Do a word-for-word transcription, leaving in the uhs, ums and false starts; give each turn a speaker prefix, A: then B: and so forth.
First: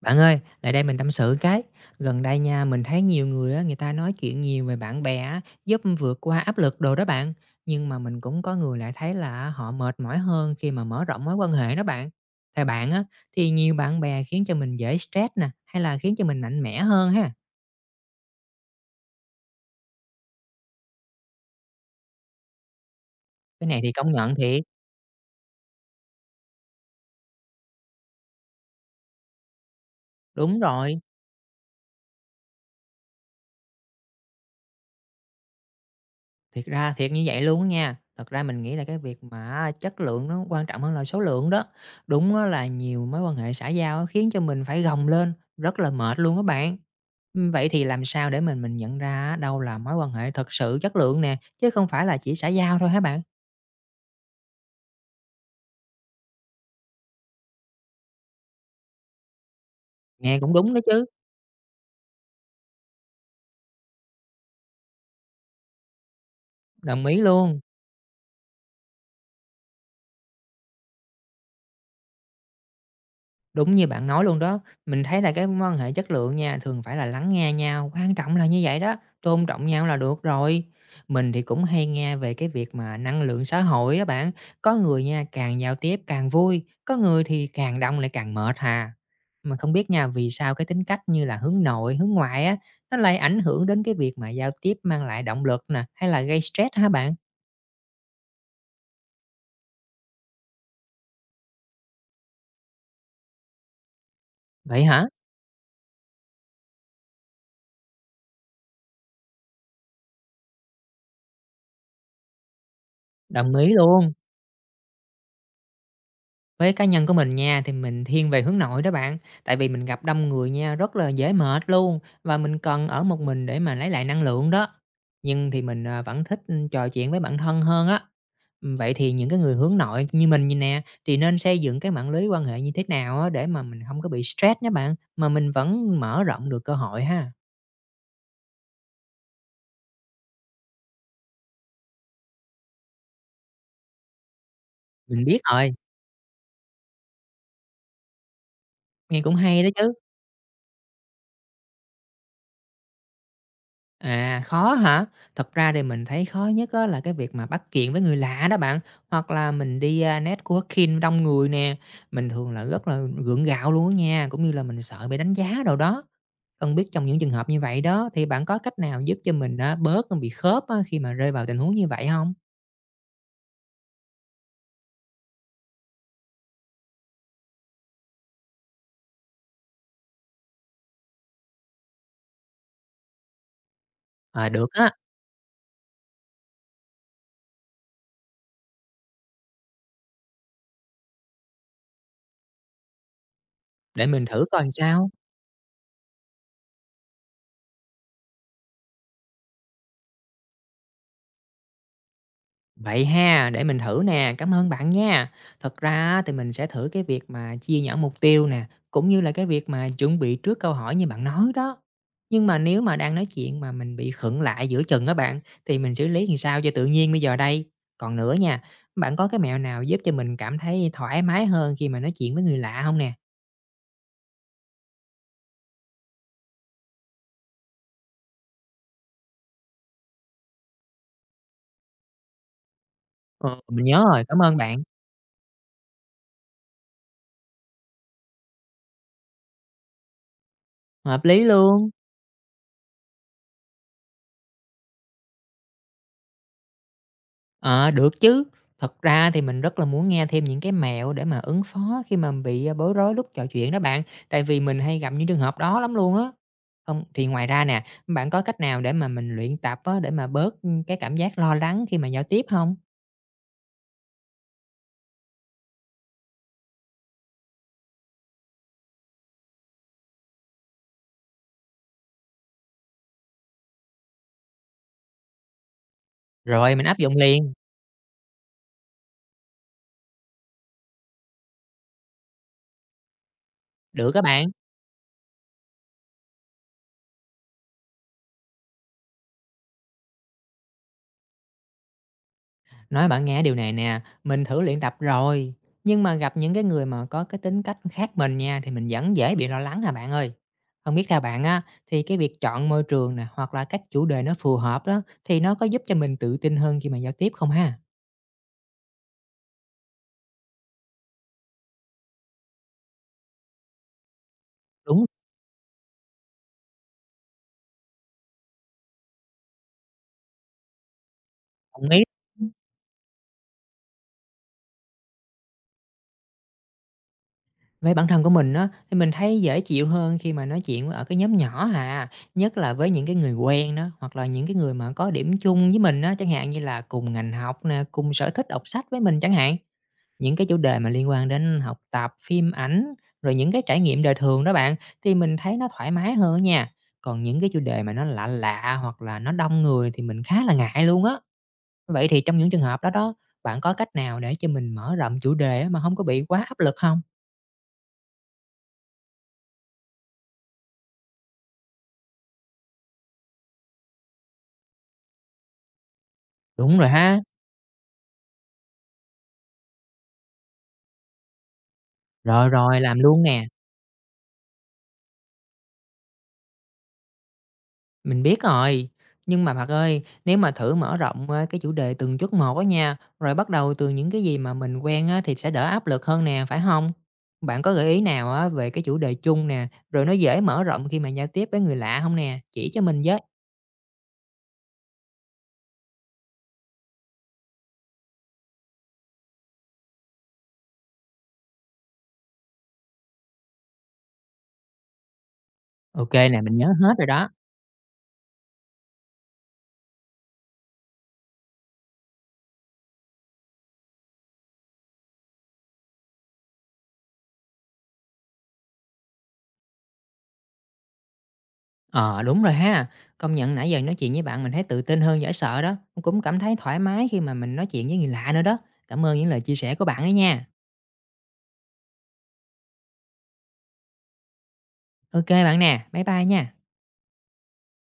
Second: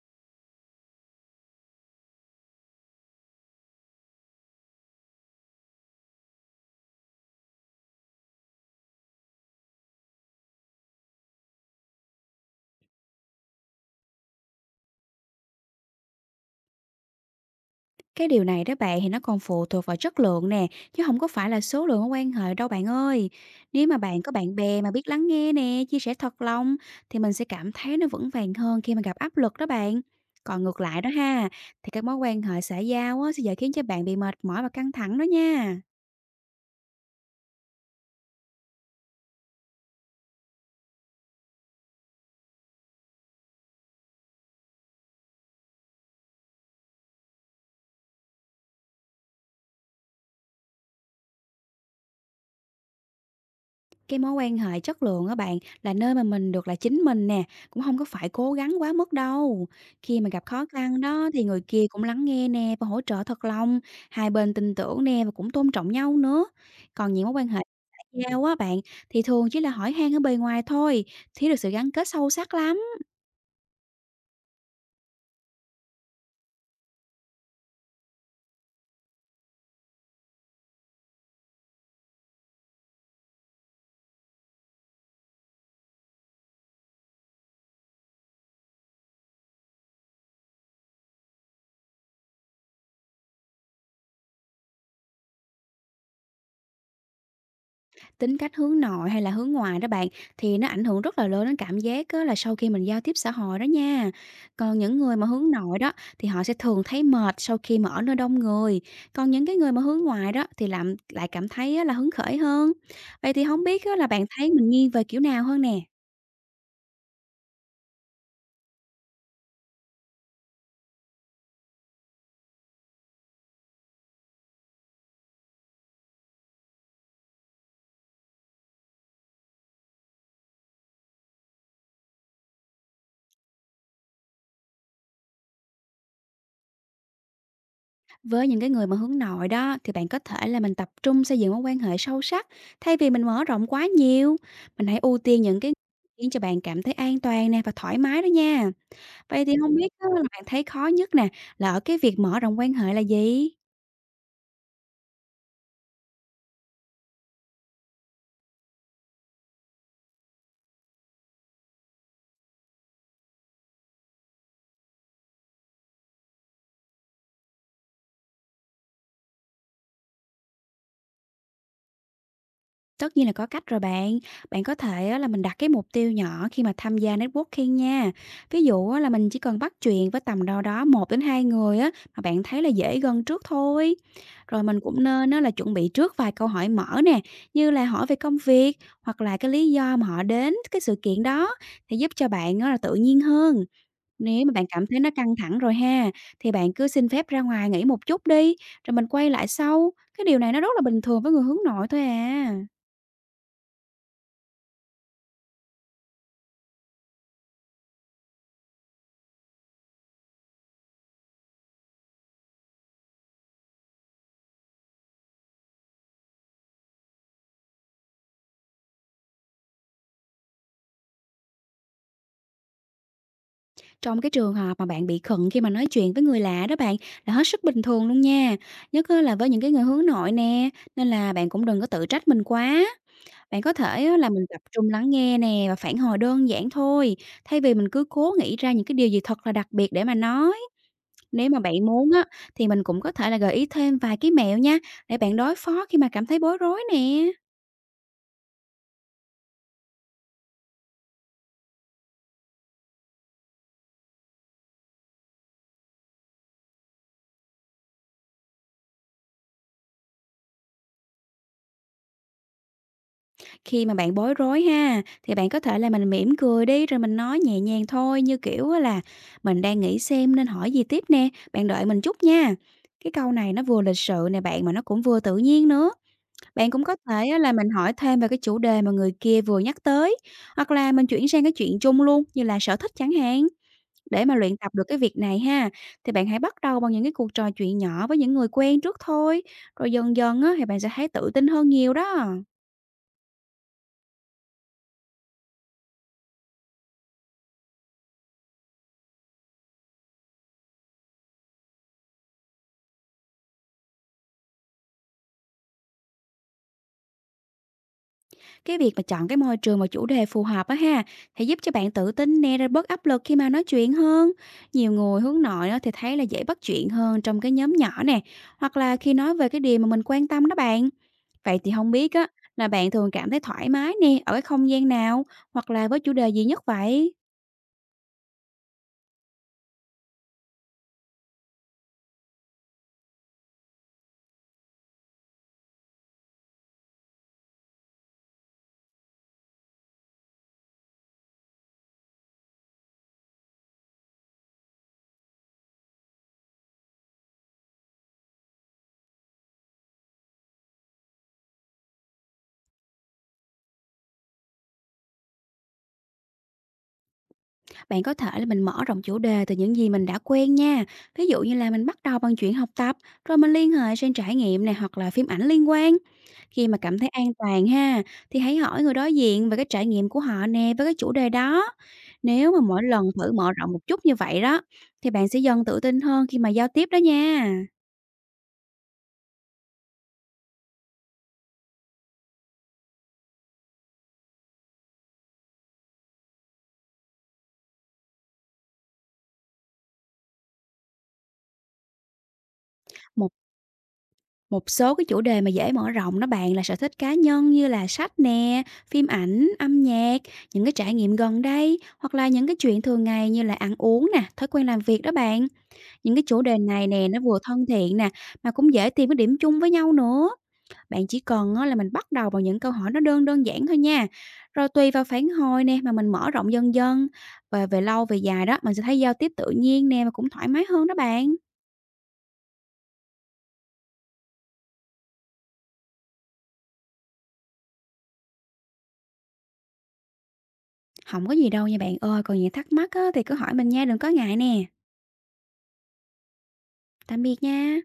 A: Bạn ơi, lại đây mình tâm sự cái. Gần đây nha, mình thấy nhiều người á, người ta nói chuyện nhiều về bạn bè á, giúp vượt qua áp lực đồ đó bạn. Nhưng mà mình cũng có người lại thấy là họ mệt mỏi hơn khi mà mở rộng mối quan hệ đó bạn. Theo bạn á, thì nhiều bạn bè khiến cho mình dễ stress nè, hay là khiến cho mình mạnh mẽ hơn ha.
B: Cái điều này đó bạn thì nó còn phụ thuộc vào chất lượng nè, chứ không có phải là số lượng mối quan hệ đâu bạn ơi.
A: Cái này
B: Nếu
A: thì
B: mà
A: công
B: bạn có
A: nhận
B: bạn
A: thiệt.
B: bè mà biết lắng nghe nè, chia sẻ thật lòng thì mình sẽ cảm thấy nó vững vàng hơn khi mà gặp áp lực đó bạn.
A: Đúng
B: Còn ngược
A: rồi.
B: lại đó ha, thì các mối quan hệ xã giao á, sẽ dễ khiến cho bạn bị mệt mỏi và căng thẳng đó nha.
A: Thiệt ra thiệt như vậy luôn á nha. Thật ra mình nghĩ là cái việc mà chất lượng nó quan trọng hơn là số lượng đó. Đúng á là nhiều mối quan hệ xã giao á khiến cho mình phải gồng lên, rất là mệt luôn các bạn. Ừm, vậy thì làm sao để mình mình nhận ra á đâu là mối quan hệ thật sự chất lượng nè, chứ không phải là chỉ xã giao thôi hả bạn?
B: Cái mối quan hệ chất lượng á bạn là nơi mà mình được là chính mình nè, cũng không có phải cố gắng quá mức đâu. Khi mà
A: Nghe
B: gặp
A: cũng
B: khó
A: đúng đó
B: khăn
A: chứ,
B: đó thì người kia cũng lắng nghe nè và hỗ trợ thật lòng, hai bên tin tưởng nè và cũng tôn trọng nhau nữa.
A: đồng
B: Còn
A: ý
B: những mối quan
A: luôn.
B: hệ xã giao á bạn thì thường chỉ là hỏi han ở bề ngoài thôi, thiếu được sự gắn kết sâu sắc lắm.
A: Đúng như bạn nói luôn đó, mình thấy là cái mối quan hệ chất lượng nha, thường phải là lắng nghe nhau, quan trọng là như vậy đó, tôn trọng nhau là được rồi. Mình thì cũng hay nghe về cái việc mà năng lượng xã hội đó bạn, có người nha càng giao tiếp càng vui, có người thì càng đông lại càng mệt hà. Mà không biết nha vì sao cái tính cách như là hướng nội, hướng ngoại á, nó lại ảnh hưởng đến cái việc mà giao tiếp mang lại động lực nè, hay là gây stress hả bạn?
B: Tính cách hướng nội hay là hướng ngoại đó bạn thì nó ảnh hưởng rất là lớn đến cảm giác á, là sau khi mình giao tiếp xã hội đó nha. Còn
A: Vậy
B: những
A: hả?
B: người mà hướng nội đó thì họ sẽ thường thấy mệt sau khi mà ở nơi đông người. Còn những cái người mà hướng ngoại đó thì làm lại cảm thấy á, là hứng khởi hơn. Vậy thì
A: Đồng
B: không
A: ý
B: biết á, là
A: luôn.
B: bạn thấy mình nghiêng về kiểu nào hơn nè?
A: Với cá nhân của mình nha, thì mình thiên về hướng nội đó bạn, tại vì mình gặp đông người nha, rất là dễ mệt luôn, và mình cần ở một mình để mà lấy lại năng lượng đó. Nhưng thì mình, à, vẫn thích, ừ, trò chuyện với bản thân hơn á. Ừm, vậy thì những cái người hướng nội như mình vầy nè, thì nên xây dựng cái mạng lưới quan hệ như thế nào á, để mà mình không có bị stress nhé bạn, mà mình vẫn mở rộng được cơ hội ha?
B: Với những cái người mà hướng nội đó thì bạn có thể là mình tập trung xây dựng mối quan hệ sâu sắc thay vì mình mở rộng quá nhiều. Mình hãy ưu
A: Mình biết
B: tiên những cái
A: rồi,
B: khiến cho bạn cảm thấy an toàn nè và thoải mái đó nha.
A: nghe cũng
B: Vậy thì
A: hay đó
B: không biết
A: chứ.
B: á là bạn thấy khó nhất nè, là ở cái việc mở rộng quan hệ là gì?
A: À, khó hả? Thật ra thì mình thấy khó nhất á là cái việc mà bắt chuyện với người lạ đó bạn, hoặc là mình đi, a, networking đông người nè, mình thường là rất là gượng gạo luôn á nha, cũng như là mình sợ bị đánh giá đâu đó. Không biết trong những trường hợp như vậy đó, thì bạn có cách nào giúp cho mình á bớt bị khớp á khi mà rơi vào tình huống như vậy không?
B: Tất nhiên là có cách rồi bạn. Bạn có thể á là mình đặt cái mục tiêu nhỏ khi mà tham gia networking nha. Ví dụ á là mình chỉ cần bắt chuyện với tầm đâu đó một đến hai người á, mà bạn thấy là dễ gần trước thôi.
A: À
B: Rồi
A: được
B: mình
A: á,
B: cũng nên á là chuẩn bị trước vài câu hỏi mở nè, như là hỏi về công việc, hoặc là cái lý do mà họ đến cái sự kiện đó, thì giúp cho bạn á là tự nhiên hơn.
A: để mình thử
B: Nếu mà bạn
A: coi
B: cảm thấy
A: sao.
B: nó căng thẳng rồi ha, thì bạn cứ xin phép ra ngoài nghỉ một chút đi, rồi mình quay lại sau. Cái điều này nó rất là bình thường với người hướng nội thôi à.
A: Vậy ha, để mình thử nè, cảm ơn bạn nha. Thật ra á, thì mình sẽ thử cái việc mà chia nhỏ mục tiêu nè, cũng như là cái việc mà chuẩn bị trước câu hỏi như bạn nói đó. Nhưng mà nếu mà đang nói chuyện mà mình bị khựng lại giữa chừng á bạn, thì mình xử lý làm sao cho tự nhiên bây giờ đây? Còn nữa nha, bạn có cái mẹo nào giúp cho mình cảm thấy thoải mái hơn khi mà nói chuyện với người lạ không nè?
B: Trong cái trường hợp mà bạn bị khựng khi mà nói chuyện với người lạ đó bạn, là hết sức bình thường luôn nha. Nhất á là với những cái người hướng nội nè, nên là bạn cũng đừng có tự trách mình quá.
A: Ờ,
B: Bạn có
A: mình nhớ
B: thể á
A: rồi,
B: là
A: cảm
B: mình
A: ơn
B: tập
A: bạn.
B: trung lắng nghe nè và phản hồi đơn giản thôi, thay vì mình cứ cố nghĩ ra những cái điều gì thật là đặc biệt để mà nói.
A: Hợp lý
B: Nếu mà bạn
A: luôn.
B: muốn á, thì mình cũng có thể là gợi ý thêm vài cái mẹo nha, để bạn đối phó khi mà cảm thấy bối rối nè.
A: Ờ, được chứ. Thật ra thì mình rất là muốn nghe thêm những cái mẹo để mà ứng phó khi mà bị, a, bối rối lúc trò chuyện đó bạn, tại vì mình hay gặp những trường hợp đó lắm luôn á. Không thì ngoài ra nè, bạn có cách nào để mà mình luyện tập á, để mà bớt, cái cảm giác lo lắng khi mà giao tiếp không?
B: Khi mà bạn bối rối ha, thì bạn có thể là mình mỉm cười đi, rồi mình nói nhẹ nhàng thôi, như kiểu á là "Mình đang nghĩ xem nên hỏi gì tiếp nè, bạn đợi mình chút nha." Cái câu này nó vừa lịch sự nè bạn, mà nó cũng vừa tự nhiên nữa. Bạn
A: Rồi
B: cũng
A: mình
B: có
A: áp dụng
B: thể á là
A: liền,
B: mình hỏi thêm về cái chủ đề mà người kia vừa nhắc tới, hoặc là mình chuyển sang cái chuyện chung luôn, như là sở thích chẳng hạn.
A: được các
B: Để mà
A: bạn.
B: luyện tập được cái việc này ha, thì bạn hãy bắt đầu bằng những cái cuộc trò chuyện nhỏ với những người quen trước thôi, rồi dần dần á thì bạn sẽ thấy tự tin hơn nhiều đó.
A: Nói bạn nghe điều này nè, mình thử luyện tập rồi, nhưng mà gặp những cái người mà có cái tính cách khác mình nha thì mình vẫn dễ bị lo lắng nè bạn ơi. Không biết theo bạn á thì cái việc chọn môi trường nè hoặc là cách chủ đề nó phù hợp đó thì nó có giúp cho mình tự tin hơn khi mà giao tiếp không ha?
B: Cái việc mà chọn cái môi trường và chủ đề phù hợp á ha, thì giúp cho bạn tự tin nè rồi bớt áp lực khi mà nói chuyện hơn. Nhiều
A: Đúng,
B: người hướng nội á thì thấy là dễ bắt chuyện hơn trong cái nhóm nhỏ nè, hoặc là khi nói về cái điều mà mình quan tâm đó bạn. Vậy thì
A: đồng
B: không
A: ý.
B: biết á là bạn thường cảm thấy thoải mái nè ở cái không gian nào hoặc là với chủ đề gì nhất vậy?
A: Với bản thân của mình á thì mình thấy dễ chịu hơn khi mà nói chuyện ở cái nhóm nhỏ hà, nhất là với những cái người quen đó hoặc là những cái người mà có điểm chung với mình á, chẳng hạn như là cùng ngành học nè, cùng sở thích đọc sách với mình chẳng hạn. Những cái chủ đề mà liên quan đến học tập, phim ảnh, rồi những cái trải nghiệm đời thường đó bạn, thì mình thấy nó thoải mái hơn nha. Còn những cái chủ đề mà nó lạ lạ hoặc là nó đông người thì mình khá là ngại luôn á. Vậy thì trong những trường hợp đó đó, bạn có cách nào để cho mình mở rộng chủ đề á mà không có bị quá áp lực không?
B: Bạn có thể là mình mở rộng chủ đề từ những gì mình đã quen nha. Ví dụ như là mình bắt đầu bằng chuyện học tập, rồi mình liên hệ sang trải nghiệm này hoặc là phim ảnh liên quan. Khi
A: Đúng
B: mà
A: rồi
B: cảm thấy
A: ha,
B: an toàn ha, thì hãy hỏi người đối diện về cái trải nghiệm của họ nè với cái chủ đề đó.
A: rồi,
B: Nếu mà
A: rồi,
B: mỗi
A: làm
B: lần
A: luôn
B: thử
A: nè.
B: mở rộng một chút như vậy đó, thì bạn sẽ dần tự tin hơn khi mà giao tiếp đó nha.
A: Mình biết rồi, nhưng mà bạn ơi, nếu mà thử mở rộng á, cái chủ đề từng chút một á nha, rồi bắt đầu từ những cái gì mà mình quen á, thì sẽ đỡ áp lực hơn nè, phải không? Bạn có gợi ý nào á, về cái chủ đề chung nè, rồi nó dễ mở rộng khi mà giao tiếp với người lạ không nè? Chỉ cho mình với.
B: Một Một số cái chủ đề mà dễ mở rộng nó bàn là sở thích cá nhân như là sách nè, phim ảnh, âm nhạc, những cái trải nghiệm gần đây hoặc là những cái chuyện thường ngày như là ăn uống nè, thói quen làm việc đó bạn. Những cái
A: ô kê nè,
B: chủ
A: mình
B: đề
A: nhớ
B: này
A: hết rồi
B: nè nó
A: đó.
B: vừa thân thiện nè mà cũng dễ tìm cái điểm chung với nhau nữa. Bạn chỉ cần á, là mình bắt đầu bằng những câu hỏi nó đơn đơn giản thôi nha. Rồi tùy vào phản hồi nè mà mình mở rộng dần dần và về lâu về dài đó mình sẽ thấy giao tiếp tự nhiên nè mà cũng thoải mái hơn đó bạn.
A: Ờ, đúng rồi ha. Công nhận nãy giờ nói chuyện với bạn mình thấy tự tin hơn dễ sợ đó, cũng cảm thấy thoải mái khi mà mình nói chuyện với người lạ nữa đó. Cảm ơn những lời chia sẻ của bạn đó nha.
B: Không có gì đâu nha bạn ơi, còn gì thắc mắc á thì cứ hỏi mình nha, đừng có ngại nè.
A: ô kê bạn nè, bye bye nha.
B: Tạm biệt nha.